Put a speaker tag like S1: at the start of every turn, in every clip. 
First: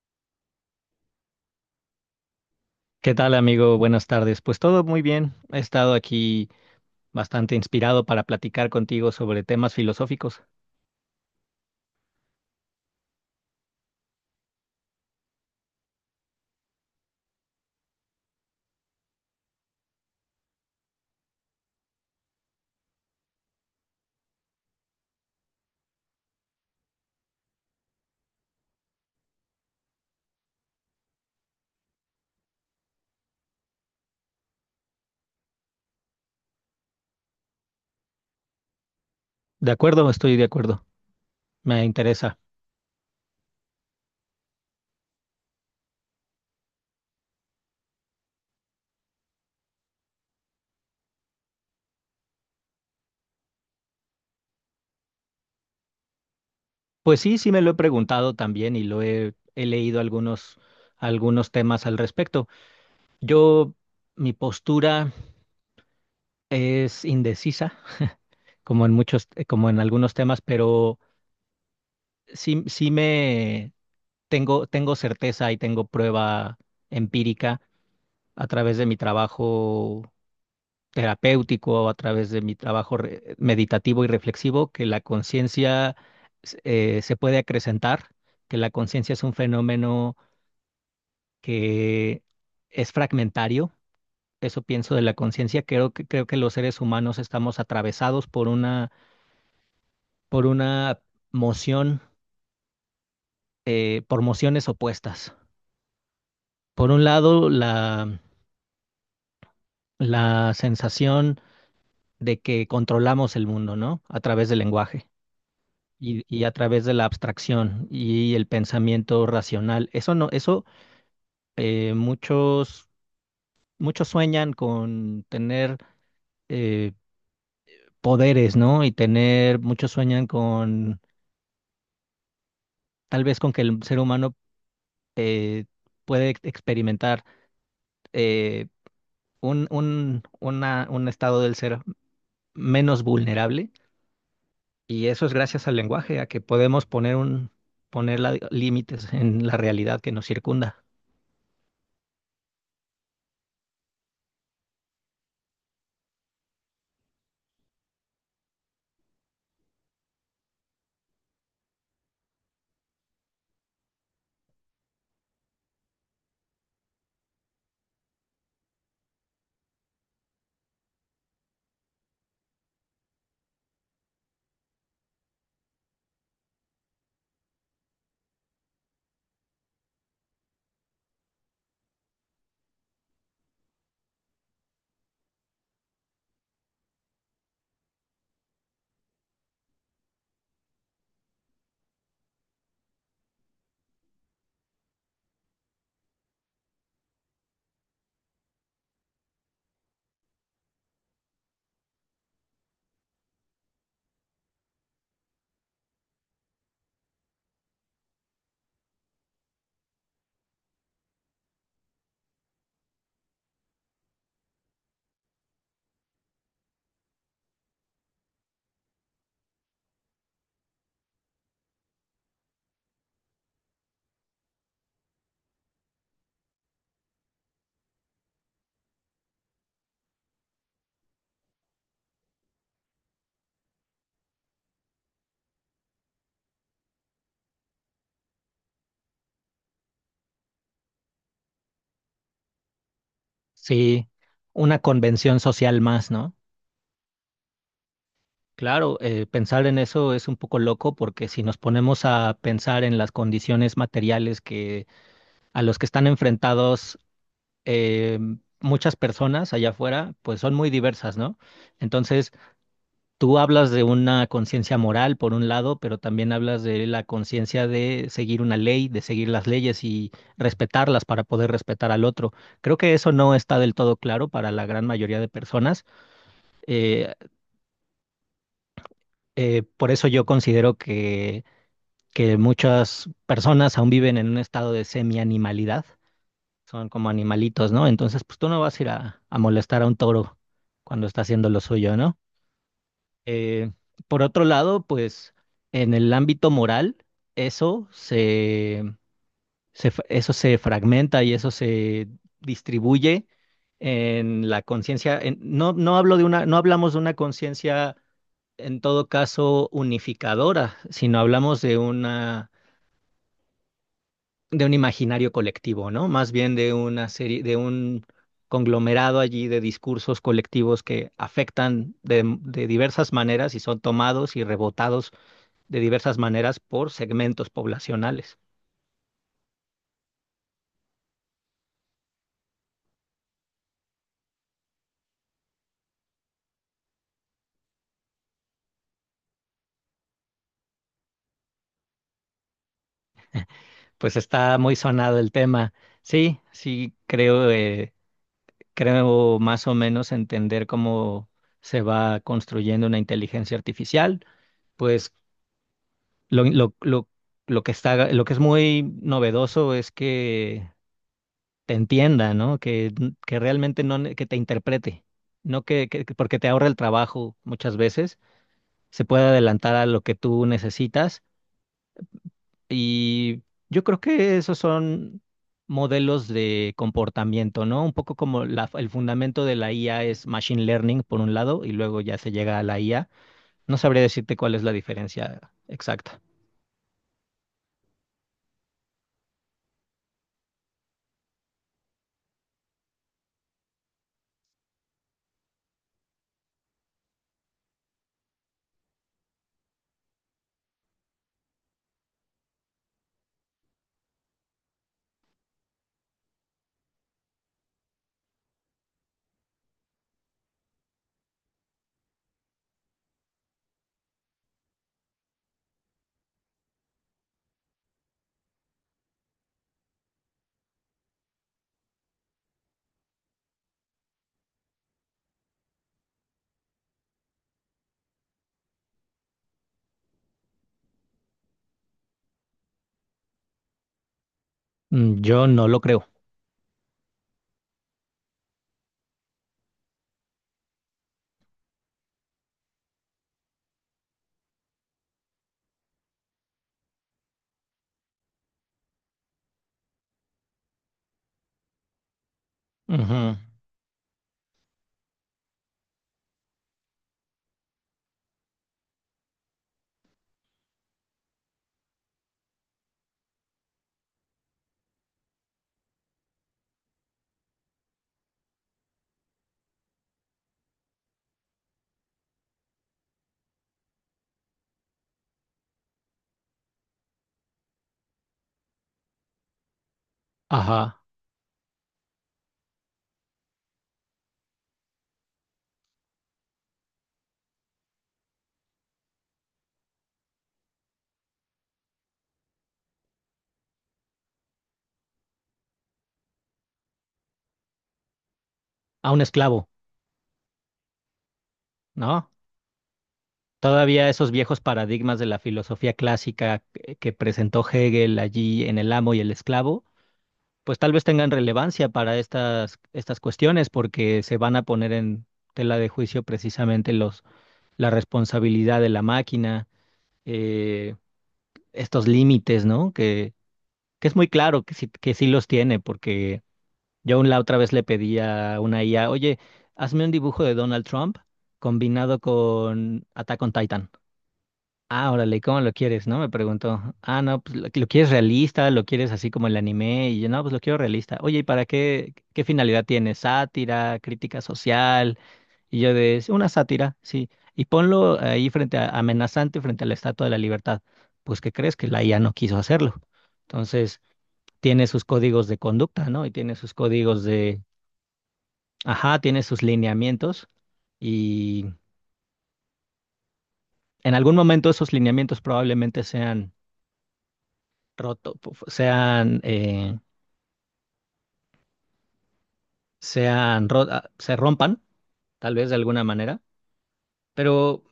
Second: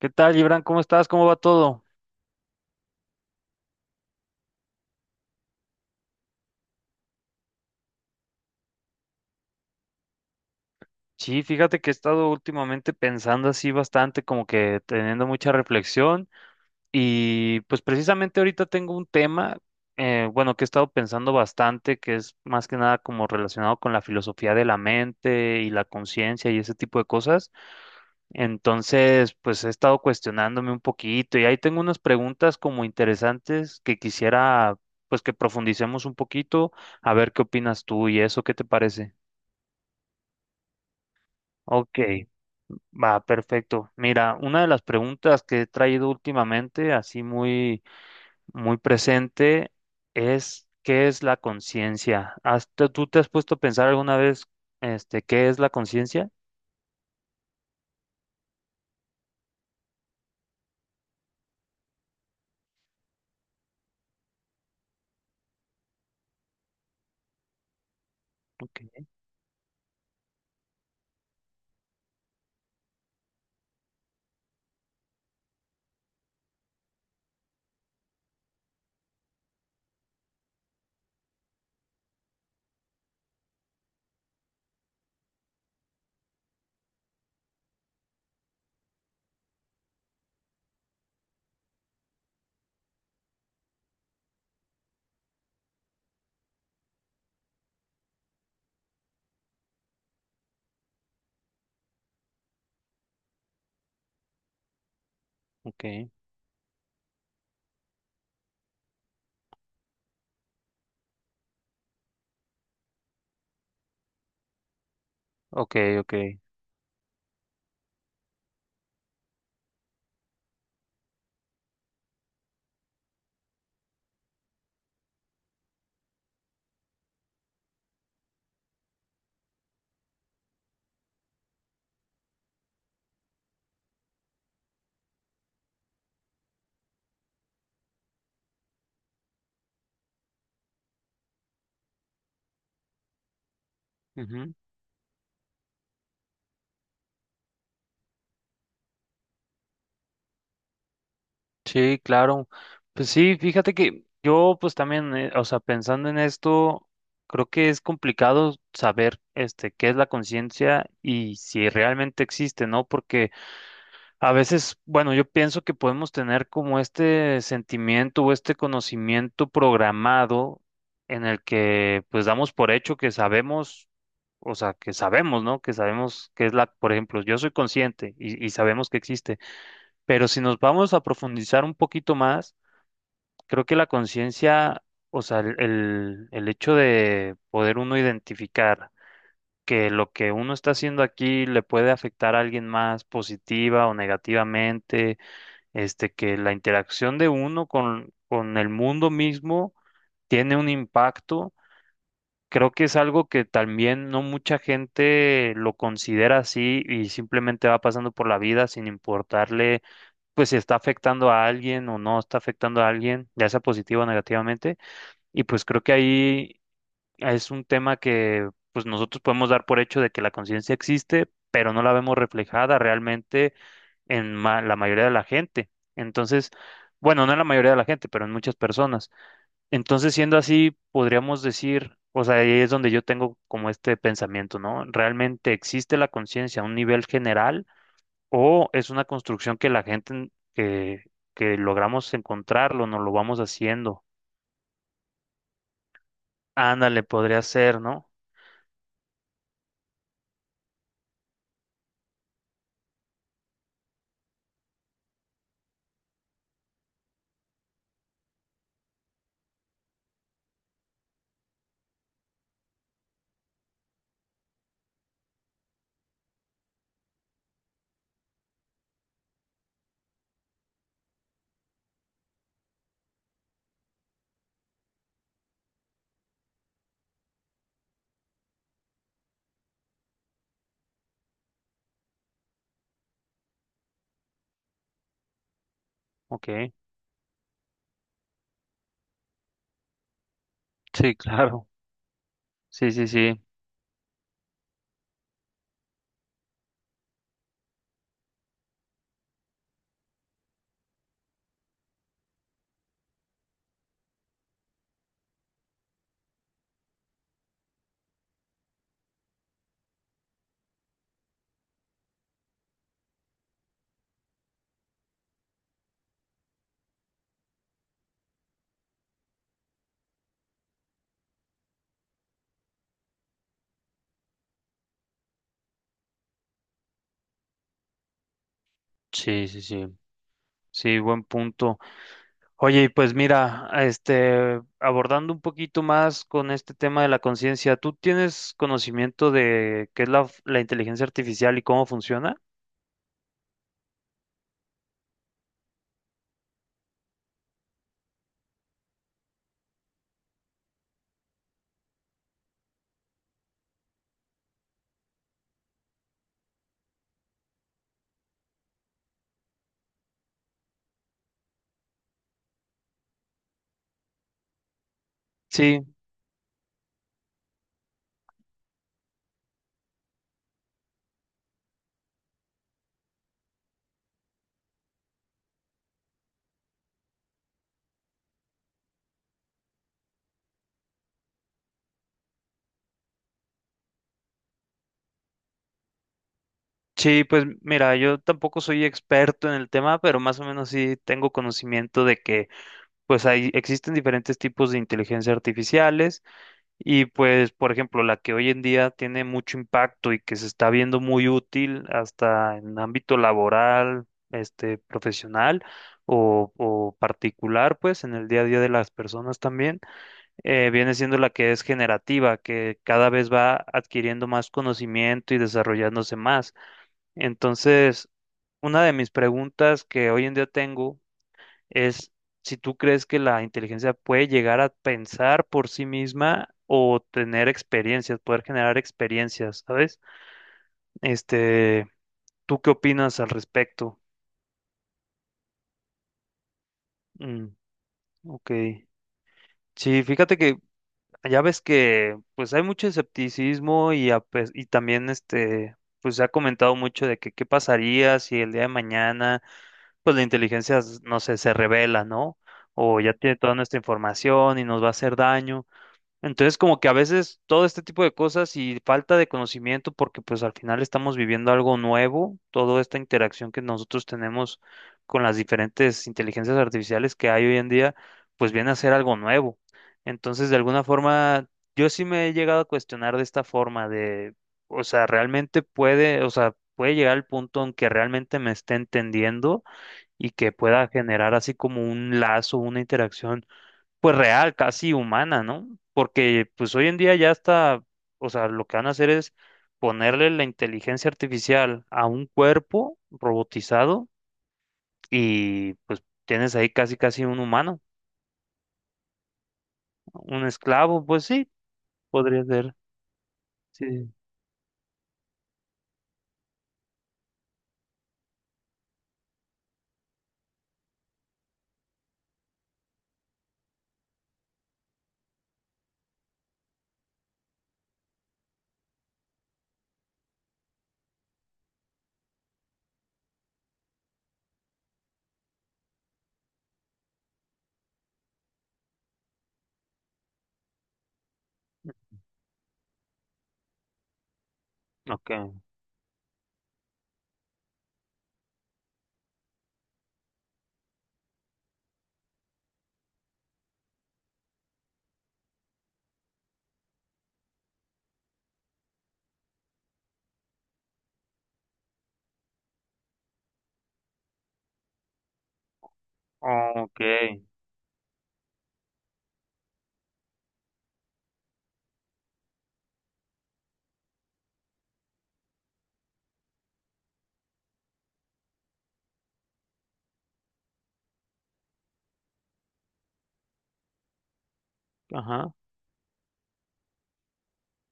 S1: ¿Qué tal, Gibran? ¿Cómo estás? ¿Cómo va todo?
S2: ¿Qué tal, amigo? Buenas tardes. Pues todo muy bien. He estado aquí bastante inspirado para platicar contigo sobre temas filosóficos.
S1: Sí, fíjate que he estado últimamente pensando así bastante, como que teniendo mucha reflexión y pues precisamente ahorita tengo un tema, bueno, que he estado pensando bastante, que es más que nada como relacionado con la filosofía de la mente y la conciencia y ese tipo de cosas. Entonces, pues he estado cuestionándome un poquito y ahí tengo unas preguntas como interesantes que quisiera pues que profundicemos un poquito, a ver qué opinas tú y eso, ¿qué te parece?
S2: De acuerdo, estoy de acuerdo. Me
S1: Ok,
S2: interesa.
S1: va, perfecto. Mira, una de las preguntas que he traído últimamente, así muy, muy presente, es ¿qué es la conciencia? ¿Tú te has puesto a pensar alguna vez, qué es la conciencia?
S2: Pues sí, sí me lo he preguntado también y lo he leído algunos temas al respecto. Yo, mi postura es indecisa, como en
S1: Ok,
S2: muchos, como en algunos temas, pero sí, sí me tengo certeza y tengo prueba empírica a través de mi trabajo terapéutico a través de mi trabajo meditativo y reflexivo, que la conciencia se puede acrecentar, que la conciencia es un fenómeno que es fragmentario. Eso pienso de la conciencia. Creo creo que los seres humanos estamos atravesados por una moción, por mociones opuestas.
S1: ok,
S2: Por un lado, la sensación de que controlamos el mundo, ¿no? A través del lenguaje
S1: ok, ok.
S2: y a través de la abstracción y el pensamiento racional. Eso no, eso eh, muchos, muchos sueñan con tener eh, poderes, ¿no? Y tener, muchos sueñan con, tal vez con que el ser humano eh, puede experimentar eh, un estado del ser menos vulnerable.
S1: Ujú.
S2: Y eso es gracias al lenguaje, a que podemos límites en la realidad que nos circunda.
S1: Sí, claro. Pues sí, fíjate que yo, pues también, o sea, pensando en esto, creo que es complicado saber, qué es la conciencia y si realmente existe, ¿no? Porque a veces, bueno, yo pienso que podemos tener como este sentimiento o este conocimiento programado en el que pues damos por hecho que sabemos, o sea, que sabemos, ¿no? Que sabemos que es la, por ejemplo, yo soy consciente y sabemos que existe, pero si nos vamos a profundizar un poquito más, creo que la conciencia, o sea, el hecho de poder uno identificar que lo que uno está haciendo aquí le puede afectar a alguien más positiva o negativamente, que la interacción de uno con el mundo mismo tiene un impacto. Creo que es algo que también no mucha gente lo considera así y simplemente va pasando por la vida sin importarle, pues si está afectando a alguien o no está afectando a alguien, ya sea positivo o negativamente. Y pues creo que ahí es un tema que pues nosotros podemos dar por hecho de que la conciencia existe, pero no la vemos reflejada realmente en la mayoría de la gente. Entonces, bueno, no en la mayoría de la gente, pero en muchas personas. Entonces, siendo así, podríamos decir, o sea, ahí es donde yo tengo como este pensamiento, ¿no? ¿Realmente existe la conciencia a un nivel general o es una construcción que la gente que logramos encontrarlo, nos lo vamos haciendo?
S2: Sí, una convención social más, ¿no?
S1: Ándale, podría ser, ¿no?
S2: Claro, pensar en eso es un poco loco porque si nos ponemos a pensar en las condiciones materiales que a los que están enfrentados eh, muchas personas allá afuera, pues son muy diversas, ¿no? Entonces, tú hablas de una conciencia moral por un lado, pero también hablas de la conciencia de seguir una ley, de seguir las leyes y respetarlas para poder respetar al otro. Creo que eso no está del todo claro para la gran mayoría de personas. Eh, por eso yo considero que muchas personas aún viven en un estado de semi-animalidad,
S1: Ok.
S2: son como animalitos, ¿no? Entonces, pues tú no vas a ir a molestar a un toro cuando
S1: Sí,
S2: está haciendo lo
S1: claro.
S2: suyo, ¿no?
S1: Sí, sí, sí.
S2: Eh, por otro lado, pues en el ámbito moral, eso se, eso se fragmenta y eso se distribuye en la conciencia. No, no hablo de una, no hablamos de una conciencia en todo caso unificadora, si no hablamos de una de un imaginario colectivo, ¿no? Más bien de una serie, de un conglomerado allí de discursos colectivos que afectan de diversas maneras y son tomados y rebotados de diversas maneras por segmentos poblacionales.
S1: Sí, sí, sí. Sí, buen punto. Oye, y pues mira, abordando un poquito más con este tema de la conciencia, ¿tú tienes conocimiento de qué es la inteligencia artificial y cómo funciona?
S2: Pues está muy sonado el tema. Sí, sí, creo, creo más o menos entender cómo se va construyendo una inteligencia artificial. Pues Lo, lo, lo, lo que está, lo que es muy novedoso es que te entienda, ¿no? Que realmente no, que te interprete, no
S1: Sí,
S2: que porque te ahorra el trabajo muchas veces, se puede adelantar a lo que tú necesitas y yo creo que esos son modelos de comportamiento, ¿no? Un poco como el fundamento de la IA es machine learning por un lado y luego ya se llega a la IA. No sabría decirte cuál es la diferencia exacta.
S1: sí, pues mira, yo tampoco soy experto en el tema, pero más o menos sí tengo conocimiento de que pues hay, existen diferentes tipos de inteligencia artificiales. Y pues, por ejemplo, la que hoy en día tiene mucho impacto y que se está viendo muy útil hasta en ámbito laboral, profesional o particular, pues en el día a día de las personas también, viene siendo la que es generativa, que cada vez va adquiriendo más conocimiento y desarrollándose más. Entonces, una de mis preguntas que hoy en día tengo es si tú crees que la inteligencia puede llegar a pensar por sí misma o tener experiencias, poder generar experiencias, ¿sabes? Este, ¿Tú qué opinas al respecto?
S2: Mm, yo no lo creo.
S1: Mm, ok. Sí, fíjate que ya ves que pues hay mucho escepticismo y también, pues se ha comentado mucho de que qué pasaría si el día de mañana pues la inteligencia, no sé, se revela, ¿no? O ya
S2: Ujú.
S1: tiene toda nuestra información y nos va a hacer daño. Entonces, como que a veces todo este tipo de cosas y falta de conocimiento, porque pues al final estamos viviendo algo nuevo, toda esta interacción que nosotros tenemos con las diferentes inteligencias artificiales que hay hoy en día, pues viene a ser algo nuevo. Entonces, de alguna forma, yo sí me he llegado a cuestionar de esta forma de, o sea, realmente puede, o sea, puede llegar al punto en que realmente me esté entendiendo y que pueda
S2: Ajá,
S1: generar así como un lazo, una interacción pues real, casi humana, ¿no? Porque pues hoy en día ya está, o sea, lo que van a hacer es ponerle la inteligencia artificial a un cuerpo robotizado y pues tienes ahí casi casi un humano,
S2: a un esclavo,
S1: un esclavo, pues sí,
S2: ¿no?
S1: podría ser. Sí.
S2: Todavía esos viejos paradigmas de la filosofía clásica que presentó Hegel allí en El amo y el esclavo, pues tal vez tengan relevancia para estas cuestiones porque se van a poner en tela de juicio precisamente la responsabilidad de la máquina, eh, estos límites, ¿no? Que es muy claro que sí los tiene porque yo aún la otra vez le pedí a una IA, oye, hazme un dibujo de Donald Trump combinado con Attack on Titan. Ah, órale,
S1: Ok.
S2: ¿cómo lo quieres? ¿No? Me preguntó. Ah, no, pues lo quieres realista, lo quieres así como el anime. Y yo, no, pues lo quiero realista. Oye, ¿y para qué, qué finalidad tiene? ¿Sátira? ¿Crítica social? Y yo de, "Es una sátira, sí. Y ponlo ahí frente a, amenazante frente a la Estatua de la Libertad. Pues, ¿qué crees? Que la IA no quiso hacerlo. Entonces, tiene sus códigos de conducta, ¿no? Y tiene sus
S1: Ok.
S2: códigos. Ajá, tiene sus lineamientos y en algún momento esos lineamientos probablemente sean roto, pu- fu- sean, sean ro- ah, se rompan,
S1: Ajá.
S2: tal vez de alguna manera, pero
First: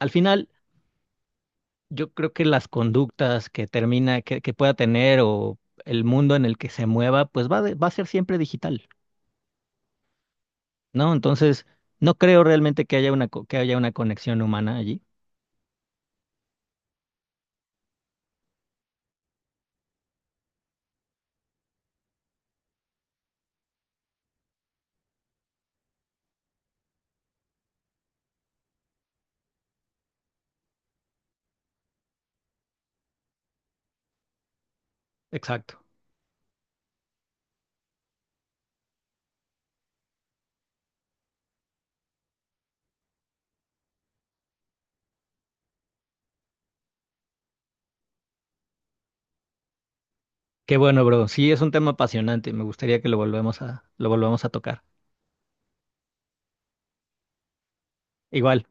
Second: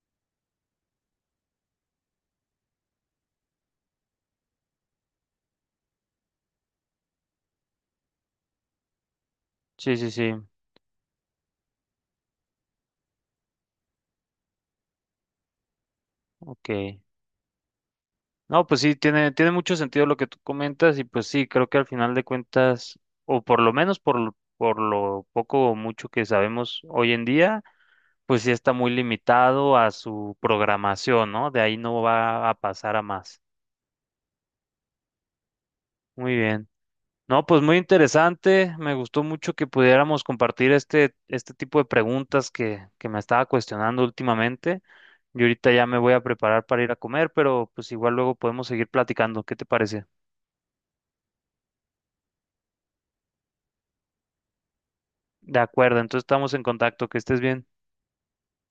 S2: al final yo creo que las conductas que que pueda tener o el mundo en el que se mueva, pues va a ser siempre digital,
S1: Sí, sí, sí.
S2: ¿no? Entonces, no creo realmente que haya que haya una conexión humana allí.
S1: Ok. No, pues sí, tiene mucho sentido lo que tú comentas y pues sí, creo que al final de cuentas, o por lo menos por, por lo poco o mucho que sabemos hoy en día, pues sí está muy limitado a su programación, ¿no? De ahí no va a pasar a más.
S2: Exacto.
S1: Muy bien. No, pues muy interesante. Me gustó mucho que pudiéramos compartir este tipo de preguntas que me estaba cuestionando últimamente. Yo ahorita ya me voy a preparar para ir a comer, pero pues igual luego podemos seguir platicando. ¿Qué te parece?
S2: Qué bueno, bro. Sí, es un tema apasionante. Me gustaría que lo volvamos a tocar.
S1: De acuerdo, entonces estamos en contacto. Que estés bien.
S2: Igual.